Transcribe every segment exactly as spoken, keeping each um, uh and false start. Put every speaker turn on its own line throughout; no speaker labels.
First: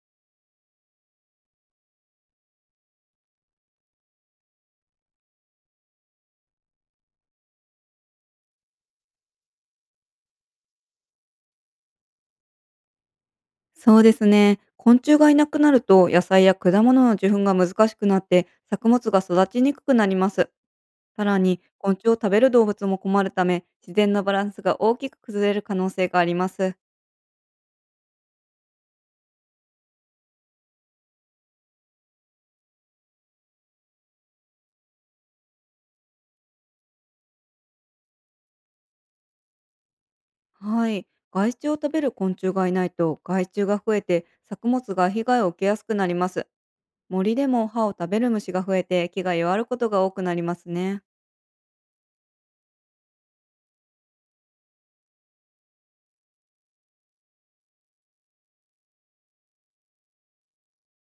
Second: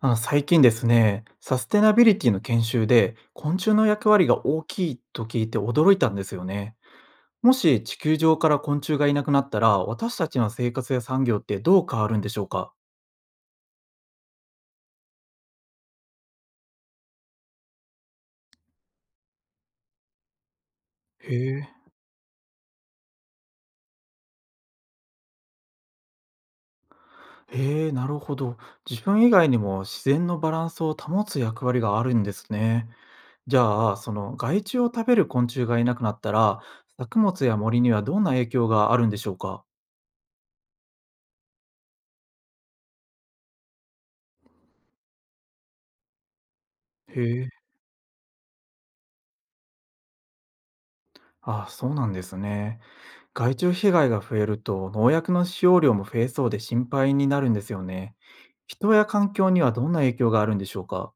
あ、最近ですね、サステナビリティの研修で昆虫の役割が大きいと聞いて驚いたんですよね。もし地球上から昆虫がいなくなったら、私たちの生活や産業ってどう変わるんでしょうか？
そうですね。昆虫がいなくなると野菜や果物の受粉が難しくなって、作物が育ちにくくなります。さ
へ
らに
え。
昆虫を食べる動物も困るため、自然のバランスが大きく崩れる可能性があります。
へえ、なるほど。自分以外にも自然のバランスを保つ役割があるんですね。じゃあ、その害虫を食べる昆虫がいなくなったら、作物や森にはどんな影響があるんでしょうか？
はい。害虫を食べる昆虫がいないと害虫が増えて、作物が被害を受けやすくなります。
へ
森で
え。
も葉を食べる虫が増えて、木が弱ることが多くなりますね。
あ、そうなんですね。害虫被害が増えると農薬の使用量も増えそうで心配になるんですよね。人や環境にはどんな影響があるんでしょうか？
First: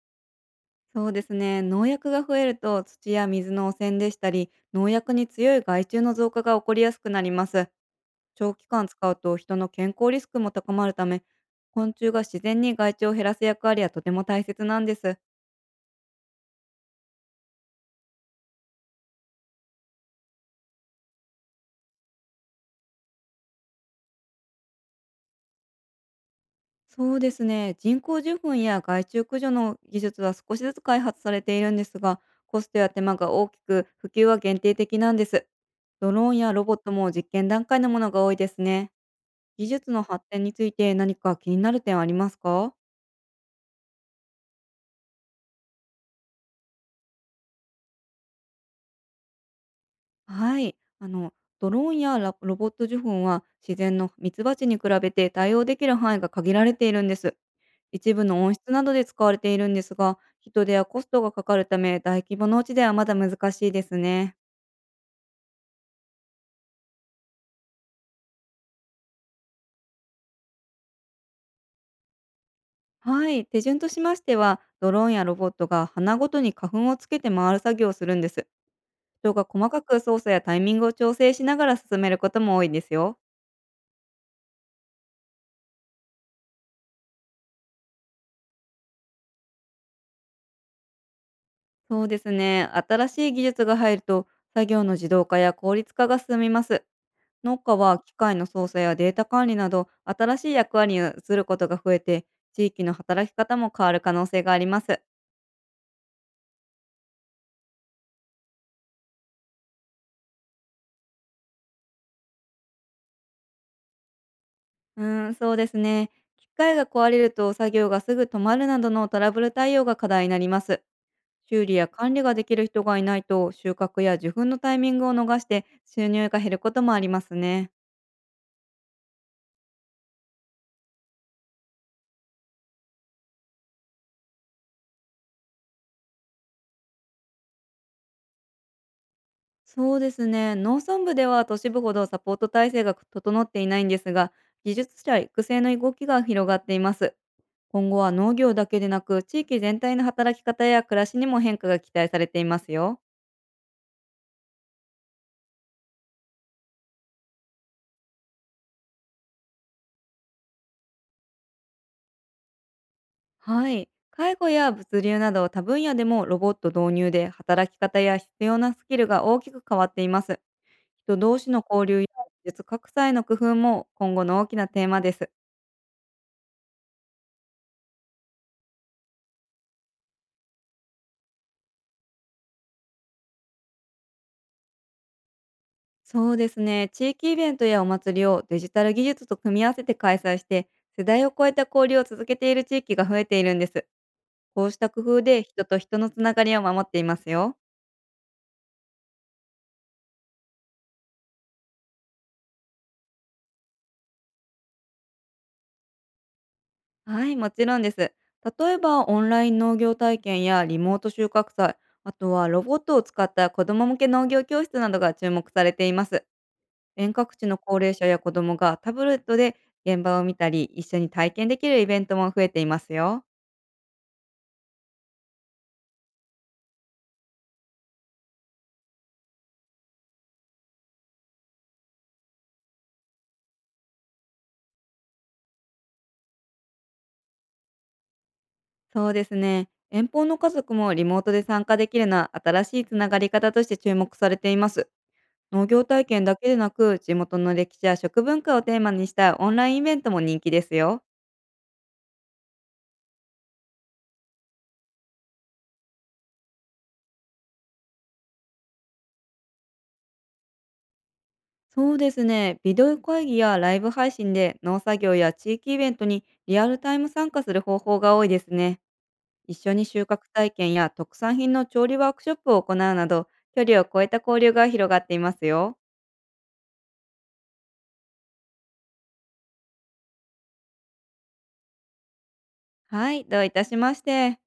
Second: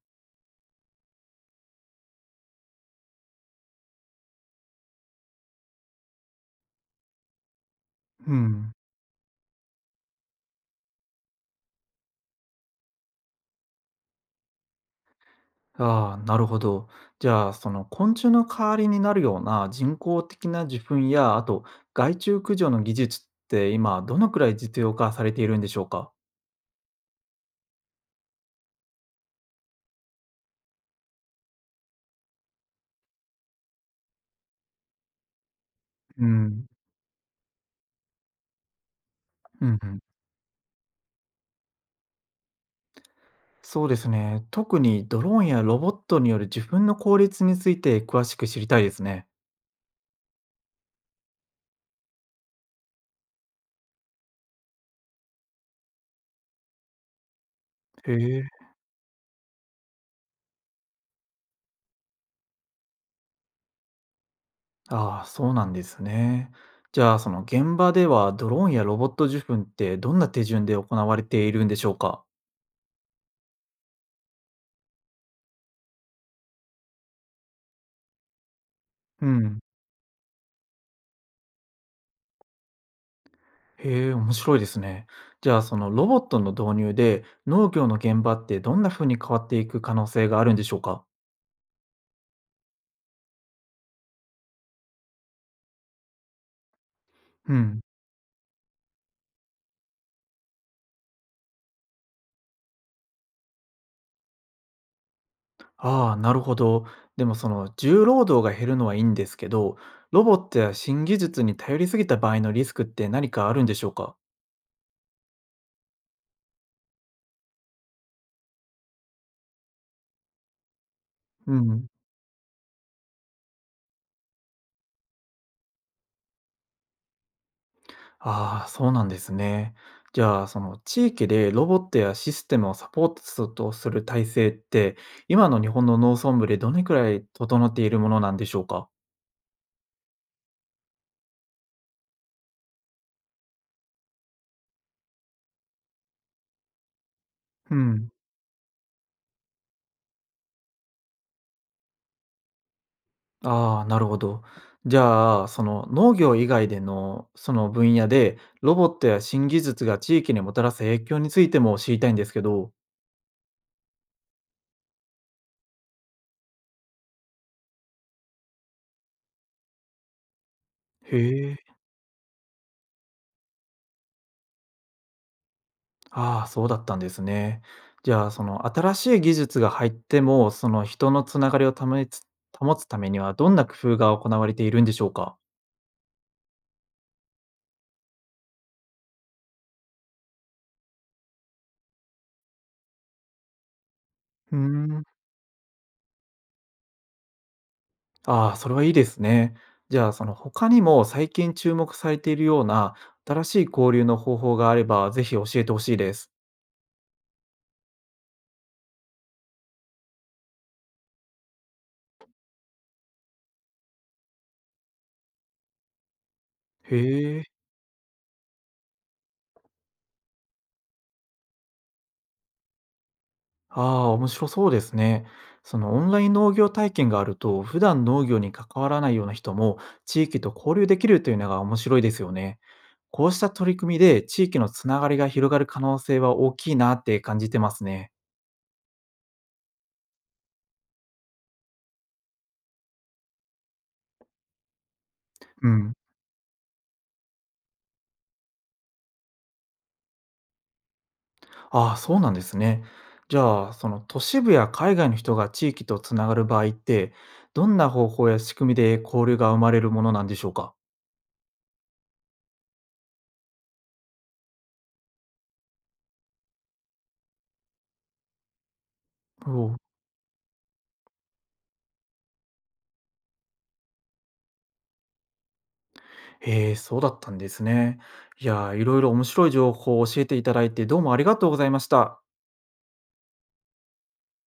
そうですね。農薬が増えると土や水の汚染でしたり、農薬に強い害虫の増加が起こりやすくなります。
う
長期
ん。
間使うと人の健康リスクも高まるため、昆虫が自然に害虫を減らす役割はとても大切なんです。
ああ、なるほど。じゃあ、その昆虫の代わりになるような人工的な受粉や、あと害虫駆除の技術って今どのくらい実用化されているんでしょうか？
そうですね。人工授粉や害虫駆除の技術は少しずつ開発されているんですが、コストや手間が大きく、普及は限定的なんです。ド
う
ローンやロ
ん。
ボットも実験段階のものが多いですね。
う
技
んう
術
ん。
の発展について何か気になる点はありますか？
そうですね。特にドローンやロボットによる受粉の効率について詳しく知りたいですね。
はい。あの、ドローンやラロボット受粉は自然のミツバチに比べて対応できる範囲が限られているんです。
へ
一部の
え。
温室などで使われているんですが、人手やコストがかかるため、大規模農地ではまだ難しいですね。
ああ、そうなんですね。じゃあ、その現場ではドローンやロボット受粉ってどんな手順で行われているんでしょうか？
はい。手順としましては、ドローンやロボットが花ごとに花粉をつけて回る作業をするんです。
う
人が
ん。
細かく操作やタイミングを調整しながら進めることも多いんですよ。
へえ、面白いですね。じゃあ、そのロボットの導入で農業の現場ってどんな風に変わっていく可能性があるんでしょうか？
そうですね。新しい技術が入ると、作業の自動化や効率化が進みます。
う
農家
ん。
は機械の操作やデータ管理など新しい役割に移ることが増えて、地域の働き方も変わる可能性があります。
ああ、なるほど。でもその重労働が減るのはいいんですけど、ロボットや新技術に頼りすぎた場合のリスクって何かあるんでしょうか？
うーん、そうですね。機械が壊れると作業がすぐ止まるなどのトラブル対応が課題になります。
う
修理
ん。
や管理ができる人がいないと、収穫や受粉のタイミングを逃して収入が減ることもありますね。
ああ、そうなんですね。じゃあ、その地域でロボットやシステムをサポートする体制って、今の日本の農村部でどれくらい整っているものなんでしょうか？
そうですね。農村部では都市部ほどサポート体制が整っていないんですが、技術者育成の動きが広がっています。
う
今後は
ん。
農業だけでなく、地域全体の働き方や暮らしにも変化が期待されていますよ。
ああ、なるほど。じゃあ、その農業以外でのその分野で、ロボットや新技術が地域にもたらす影響についても知りたいんですけど。
はい。介護や物流など多分野でもロボット導入で働き方や必要なスキルが大きく変わっています。人同
へ
士
え。
の交流や技術格差への工夫も今後の大きなテーマです。
ああ、そうだったんですね。じゃあ、その新しい技術が入っても、その人のつながりを保つ保つためには、どんな工夫が行われているんでしょうか？
そうですね。地域イベントやお祭りをデジタル技術と組み合わせて開催して、世代を超えた交流を続けている地域が増えているんです。
うー
こうした工
ん。
夫で人と人のつながりを守っていますよ。
ああ、それはいいですね。じゃあ、その他にも最近注目されているような新しい交流の方法があれば、ぜひ教えてほしいです。
はい、もちろんです。例えばオンライン農業体験やリモート収穫祭、あとはロボットを使った子ども向け農業教室などが注目されています。遠隔
へえ。
地の高齢者や子どもがタブレットで現場を見たり、一緒に体験できるイベントも増えていますよ。
ああ、面白そうですね。そのオンライン農業体験があると、普段農業に関わらないような人も地域と交流できるというのが面白いですよね。こうした取り組みで地域のつながりが広がる可能性は大きいなって感じてますね。
そうですね。遠方の家族もリモートで参加できるのは新しいつながり方として注目されています。農
う
業
ん。
体験だけでなく、地元の歴史や食文化をテーマにしたオンラインイベントも人気ですよ。
ああ、そうなんですね。じゃあ、その都市部や海外の人が地域とつながる場合って、どんな方法や仕組みで交流が生まれるものなんでしょうか。
そうですね。ビデオ会議やライブ配信で農作業や地域イベントにリアルタイム参加する方法が多いですね。
お
一緒
う。
に収穫体験や特産品の調理ワークショップを行うなど、距離を超えた交流が広がっていますよ。
へえ、そうだったんですね。いやー、いろいろ面白い情報を教えていただいて、どうもありがとうございました。
はい、どういたしまして。